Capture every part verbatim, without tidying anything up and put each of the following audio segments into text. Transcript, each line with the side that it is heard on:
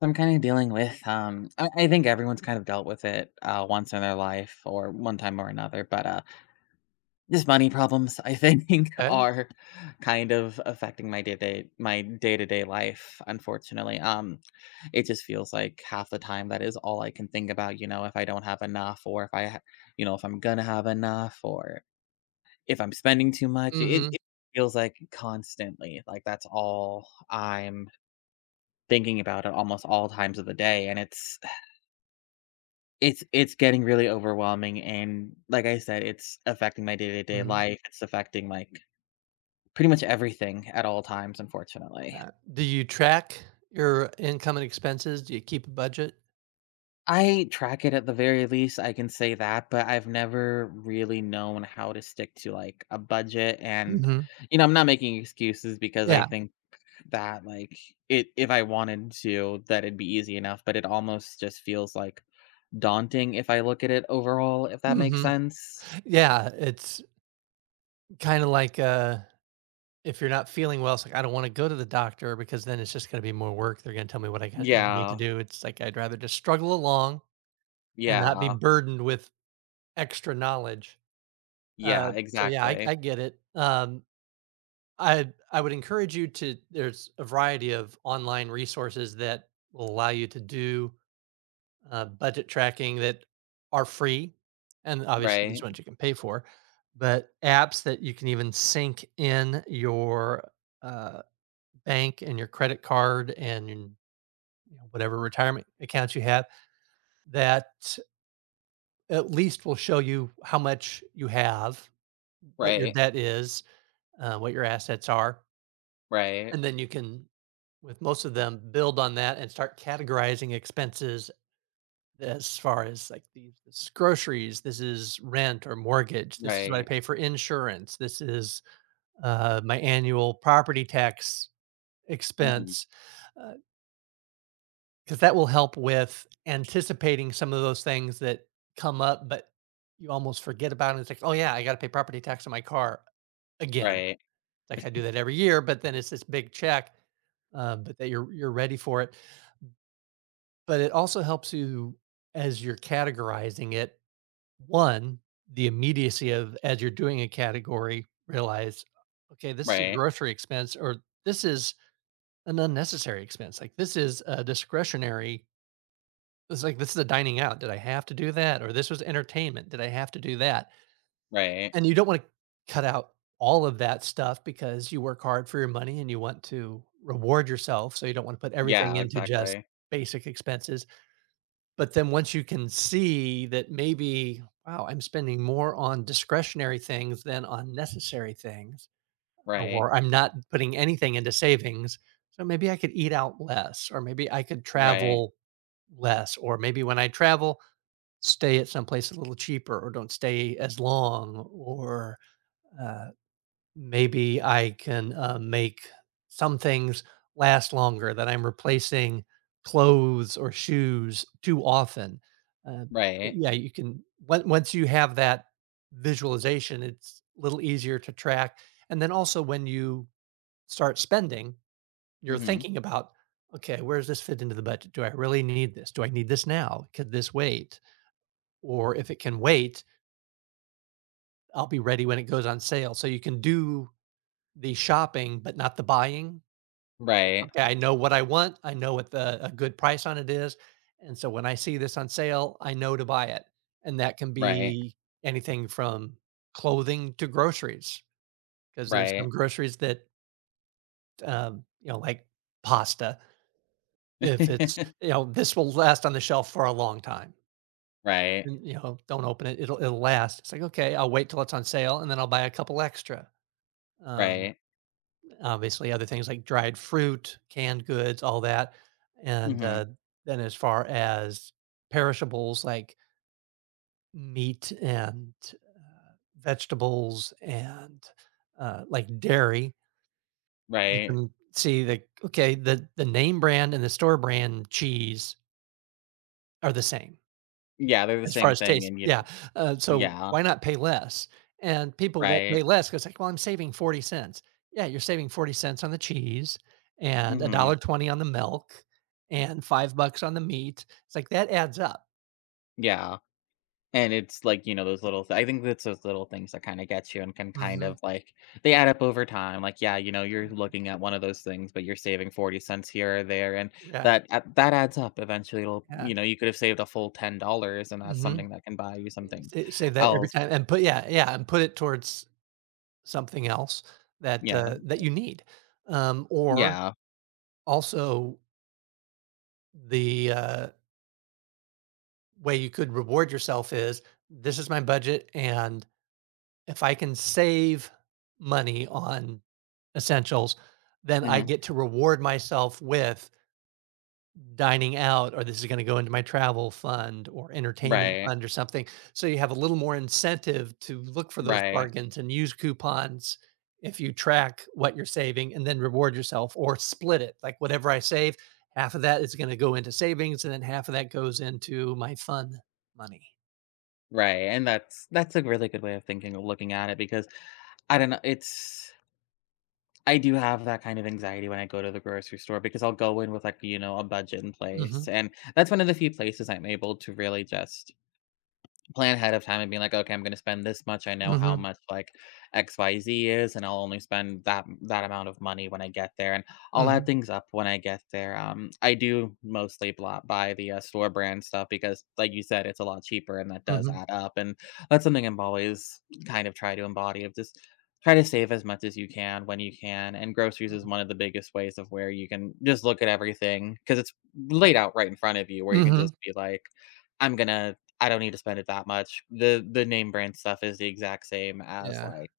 left: So, I'm kind of dealing with, um, I, I think everyone's kind of dealt with it uh, once in their life or one time or another, but uh, just money problems, I think,
right: Okay.
left: are kind of affecting my day to day my day to day life. Unfortunately, um, it just feels like half the time that is all I can think about. You know, if I don't have enough, or if I, ha- you know, if I'm gonna have enough, or if I'm spending too much, it,
right: Mhm,
left: it feels like constantly like that's all I'm thinking about at almost all times of the day, and it's It's it's getting really overwhelming, and like I said, it's affecting my day-to-day
right: mhm.
left: life, it's affecting, like, pretty much everything at all times, unfortunately.
right: Uh, do you track your income and expenses? Do you keep a budget?
left: I track it at the very least, I can say that, but I've never really known how to stick to, like, a budget and,
right: Mhm.
left: you know, I'm not making excuses because I
right: Yeah.
left: think that, like, it if I wanted to, that it'd be easy enough, but it almost just feels, like, daunting if I look at it overall, if that makes
right: Mhm.
left: sense.
right: Yeah, it's kinda like, uh, if you're not feeling well, it's like, "I don't wanna go to the doctor because then it's just gonna be more work. They're gonna tell me what I got what I need to
left: Yeah,
right: do." It's like, I'd rather just struggle along and not be
left: yeah.
right: burdened with extra knowledge. Uh,
left: Yeah,
right: so yeah, I I
left: exactly.
right: get it. Um, I I would encourage you to there's a variety of online resources that will allow you to do uh, budget tracking that are free, and obviously there's
left: Right,
right: ones you can pay for, but apps that you can even sync in your uh, bank and your credit card and your, you know, whatever retirement accounts you have that at least will show you how much you have, what your
left: right,
right: debt is, uh, what your assets are,
left: right,
right: and then you can with most of them build on that and start categorizing expenses. As far as, like, these this groceries, this is rent or mortgage, this is what I
left: right.
right: pay for insurance, this is, uh, my annual property tax
left: Mhm.
right: expense, because that will help with anticipating some of those things that come up, but you almost forget about it. It's like, "Oh, yeah, I gotta pay property tax on my car again."
left: Right,
right: Like, I do that every year, but then it's this big check, uh, but that you're you're ready for it. But it also helps you as you're categorizing it. One, the immediacy of as you're doing a category, realize, okay, this is a
left: right,
right: grocery expense or this is an unnecessary expense. Like this is a discretionary. It's like this is a dining out. Did I have to do that? Or this was entertainment. Did I have to do that?
left: right.
right: And you don't want to cut out all of that stuff because you work hard for your money and you want to reward yourself. So you don't want to put everything
left: Yeah,
right: into just
left: exactly.
right: basic expenses. But then once you can see that maybe, wow, I'm spending more on discretionary things than on necessary things,
left: Right,
right: or I'm not putting anything into savings, so maybe I could eat out less, or maybe I could
left: right,
right: travel less, or maybe when I travel, stay at someplace a little cheaper, or don't stay as long, or uh, maybe I can, uh, make some things last longer, that I'm replacing clothes or shoes too often. Uh,
left: right.
right: yeah, you can on once you have that visualization, it's a little easier to track, and then also when you start spending, you're
left: Mhm.
right: thinking about, "Okay, where does this fit into the budget? Do I really need this? Do I need this now? Could this wait? Or if it can wait, I'll be ready when it goes on sale." So you can do the shopping, but not the buying. Like,
left: Right,
right: okay, I know what I want. I know what the a good price on it is. And so when I see this on sale, I know to buy it. And that can
left: right,
right: be anything from clothing to groceries, because there's some
left: right.
right: groceries that, um, you know, like pasta, if it's, you know, this will last on the shelf for a long time.
left: Right,
right: And, you know, don't open it. It'll it'll last. It's like, okay, I'll wait till it's on sale and then I'll buy a couple extra. Um,
left: right.
right: Obviously, other things like dried fruit, canned goods, all that, and,
left: Mhm.
right: uh, then as far as perishables like meat and vegetables and, uh, like dairy, you
left: Right.
right: can see that, okay, the the name brand and the store brand cheese are the same.
left: Yeah, they're the
right: As far
left: same
right: as
left: thing
right: taste,
left: and you
right: yeah, uh, so
left: yeah,
right: why not pay less? And people won't
left: right.
right: pay less because, like, "Well, I'm saving forty cents." Yeah, you're saving forty cents on the cheese and a
left: Mhm.
right: dollar twenty on the milk and five bucks on the meat. It's like that adds up.
left: Yeah. And it's like, you know, those little th- I think that's those little things that kinda gets you and can kind
right: Mhm.
left: of, like they add up over time. Like, yeah, you know, you're looking at one of those things, but you're saving forty cents here or there, and
right: Yeah,
left: that a that adds up. Eventually, it'll
right: yeah.
left: you know, you could have saved a full ten dollars and that's
right: Mhm.
left: something that can buy you something
right: Sa save that every
left: else.
right: time and put, yeah, yeah, and put it towards something else that,
left: Yeah.
right: uh, that you need. Um, or
left: Yeah.
right: also the, uh, way you could reward yourself is, "This is my budget, and if I can save money on essentials, then I
left: Mhm.
right: get to reward myself with dining out, or this is gonna go into my travel fund or entertainment
left: Right.
right: fund or something." So you have a little more incentive to look for those
left: Right.
right: bargains and use coupons if you track what you're saving and then reward yourself or split it. Like whatever I save, half of that is gonna go into savings and then half of that goes into my fun money.
left: Right. And that's that's a really good way of thinking of looking at it because I don't know, it's I do have that kind of anxiety when I go to the grocery store because I'll go in with like, you know, a budget in place.
right: Mm.
left: And that's one of the few places I'm able to really just plan ahead of time and being like, "Okay, I'm gonna spend this much. I know how
right: Mhm.
left: much like X Y Z is, and I'll only spend that that amount of money when I get there, and
right: Mhm.
left: I'll add
right: Mhm.
left: things up when I get there." Um, I do mostly blo- buy the uh, store brand stuff because, like you said, it's a lot cheaper, and that does
right: Mhm.
left: add up. And that's something I'm always kind of try to embody of just try to save as much as you can when you can. And groceries is
right: Mhm.
left: one of the biggest ways of where you can just look at everything because it's laid out right in front of you, where
right: Mm.
left: you can
right: Mhm.
left: just be like. I'm gonna I don't need to spend it that much. The the name brand stuff is the exact same as,
right: Yeah.
left: like,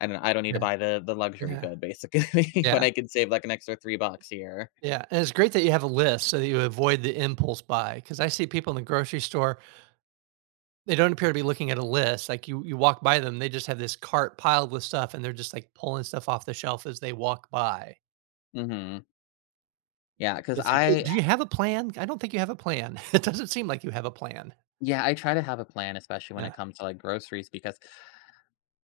left: I don't I don't need to
right: Yeah,
left: buy the the luxury
right: yeah,
left: good basically when
right: yeah,
left: I can save, like, an extra three bucks here.
right: yeah, and it's great that you have a list so that you avoid the impulse buy. Because I see people in the grocery store, they don't appear to be looking at a list, like, you you walk by them, they just have this cart piled with stuff, and they're just, like, pulling stuff off the shelf as they walk by.
left: Mhm. because
right: It's like, "Eh,
left: I
right: do you have a plan? I don't think you have a plan." It doesn't seem like you have a plan.
left: yeah, I try to have a plan, especially when
right: Yeah.
left: it comes to, like, groceries because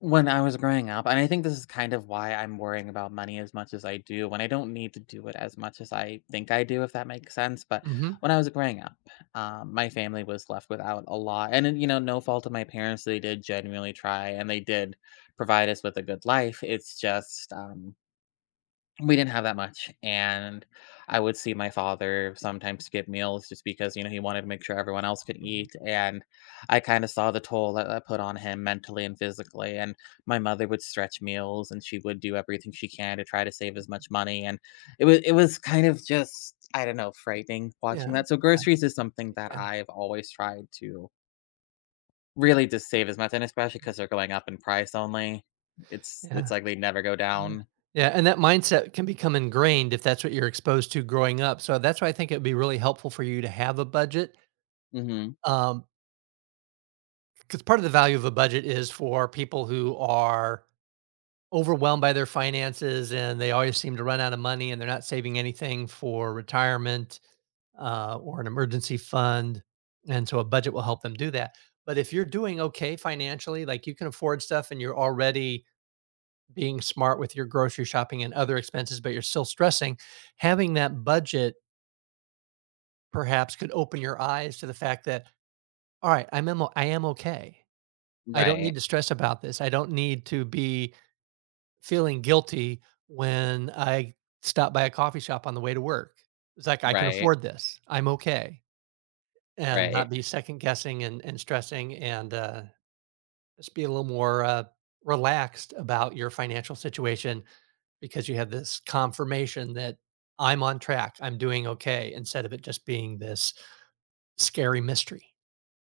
left: when I was growing up and I think this is kind of why I'm worrying about money as much as I do, when I don't need to do it as much as I think I do, if that makes sense, but
right: Mhm,
left: when I was growing up, um, my family was left without a lot, and you know, no fault of my parents, they did genuinely try, and they did provide us with a good life, it's just, um we didn't have that much, and I would see my father sometimes skip meals just because, you know, he wanted to make sure everyone else could
right: mhm.
left: eat, and I kinda saw the toll that that put on him mentally and physically, and my mother would stretch meals, and she would do everything she can to try to save as much money, and it was it was kind of just, I don't know, frightening watching
right: Yeah,
left: that, so
right: yeah,
left: groceries is something that
right: yeah,
left: I've always tried to really just save as much, and especially because 'cause they're going up in price only. It's
right: yeah,
left: it's like they never go
right: yeah.
left: down.
right: Yeah, and that mindset can become ingrained if that's what you're exposed to growing up, so that's why I think it'd be really helpful for you to have a budget,
left: Mhm.
right: um because part of the value of a budget is for people who are overwhelmed by their finances and they always seem to run out of money and they're not saving anything for retirement uh, or an emergency fund. And so a budget will help them do that. But if you're doing okay financially, like you can afford stuff and you're already being smart with your grocery shopping and other expenses, but you're still stressing, having that budget perhaps could open your eyes to the fact that, all right, I'm, emo- I am okay. I don't need
left: Right.
right: to stress about this. I don't need to be feeling guilty when I stop by a coffee shop on the way to work. It's like I can
left: Right.
right: afford this. I'm okay, and not
left: Right,
right: be second guessing and, and stressing, and uh, just be a little more uh, relaxed about your financial situation because you have this confirmation that I'm on track. I'm doing okay instead of it just being this scary mystery.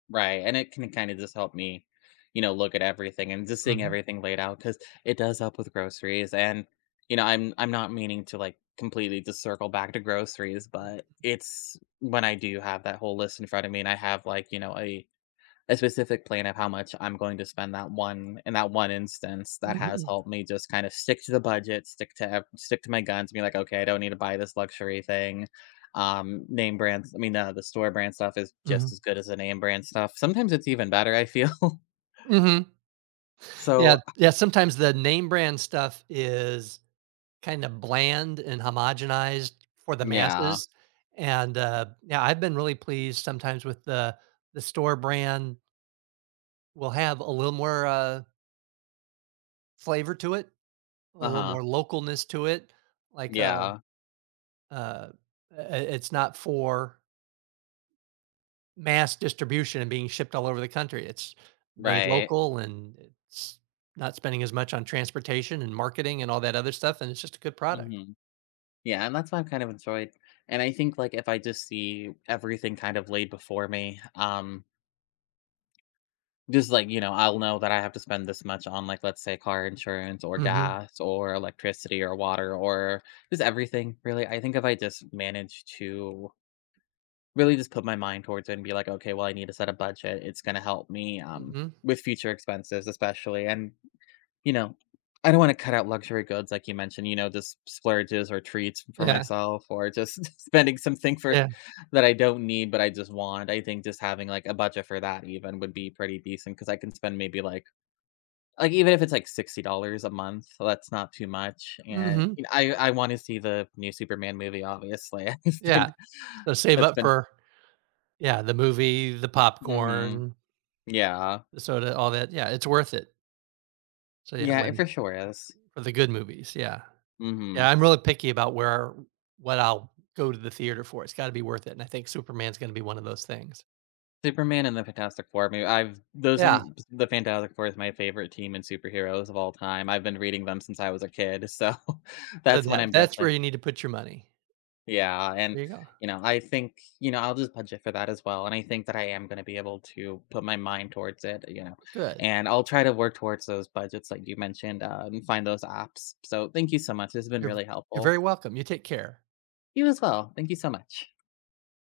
left: right, and it can kinda just help me, you know, look at everything and just seeing
right: Hmm.
left: everything laid out because it does help with groceries, and, you know, I'm I'm not meaning to, like, completely just circle back to groceries, but it's when I do have that whole list in front of me and I have, like, you know, a a specific plan of how much I'm going to spend that one in that one instance that has
right: Hmm.
left: helped me just kind of stick to the budget, stick to ev- stick to my guns, be like, okay, I don't need to buy this luxury thing. Um, name brands, I mean, uh, the store brand stuff is just
right: Hmm.
left: as good as the name brand stuff. Sometimes it's even better, I feel.
right: Hmm. Yeah,
left: so
right: yeah, sometimes the name brand stuff is kinda bland and homogenized for the
left: yeah,
right: masses, and, uh, yeah, I've been really pleased sometimes with the the store brand will have a little more, uh, flavor to it, a
left: uh
right: little
left: huh,
right: more localness to it, like, uh,
left: yeah,
right: uh, I it's not for mass distribution and being shipped all over the country, it's made
left: right,
right: local, and it's not spending as much on transportation and marketing and all that other stuff, and it's just a good product.
left: hmm yeah, and that's why I've kind of enjoyed. And I think like if I just see everything kind of laid before me, um, just like, you know, I'll know that I have to spend this much on, like, let's say, car insurance or
right: Mhm.
left: gas or electricity or water or just everything, really. I think if I just manage to really just put my mind towards it and be like, okay, well, I need to set a budget, it's going to help me um,
right: Mhm.
left: with future expenses, especially. And you know, I don't wanna cut out luxury goods like you mentioned, you know, just splurges or treats for
right: Yeah,
left: myself or just spending something for
right: yeah.
left: that I don't need, but I just want. I think just having, like, a budget for that even would be pretty decent because I can spend maybe, like like, even if it's, like, sixty dollars a month, so that's not too much, and,
right: Mhm.
left: you know, I I wanna see the new Superman movie, obviously. It's been
right: Yeah. So save
left: that's
right: up
left: been
right: for, yeah, the movie, the
left: Mhm.
right: popcorn,
left: Yeah.
right: the soda, all that. Yeah, it's worth it. So, yeah,
left: Yeah, it
right: when
left: for sure is.
right: for the good movies, yeah. Yeah,
left: Mhm.
right: I'm really picky about where what I'll go to the theater for. It's gotta be worth it, and I think Superman's gonna be one of those things.
left: Superman and the Fantastic Four. Maybe I've those are
right: Yeah,
left: m the Fantastic Four is my favorite team in superheroes of all time. I've been reading them since I was a kid, so
right: so
left: that's when
right: that
left: I'm
right: that's where
left: definitely
right: you need to put your money.
left: yeah, and,
right: There you go.
left: you know, I think, you know, I'll just budget for that as well, and I think that I am gonna be able to put my mind towards it, you know,
right: Good.
left: and I'll try to work towards those budgets like you mentioned, uh, and find those apps. So, thank you so much. This has been
right: You're
left: really
right: you're very
left: helpful.
right: welcome. You take care.
left: You as well. Thank you so much.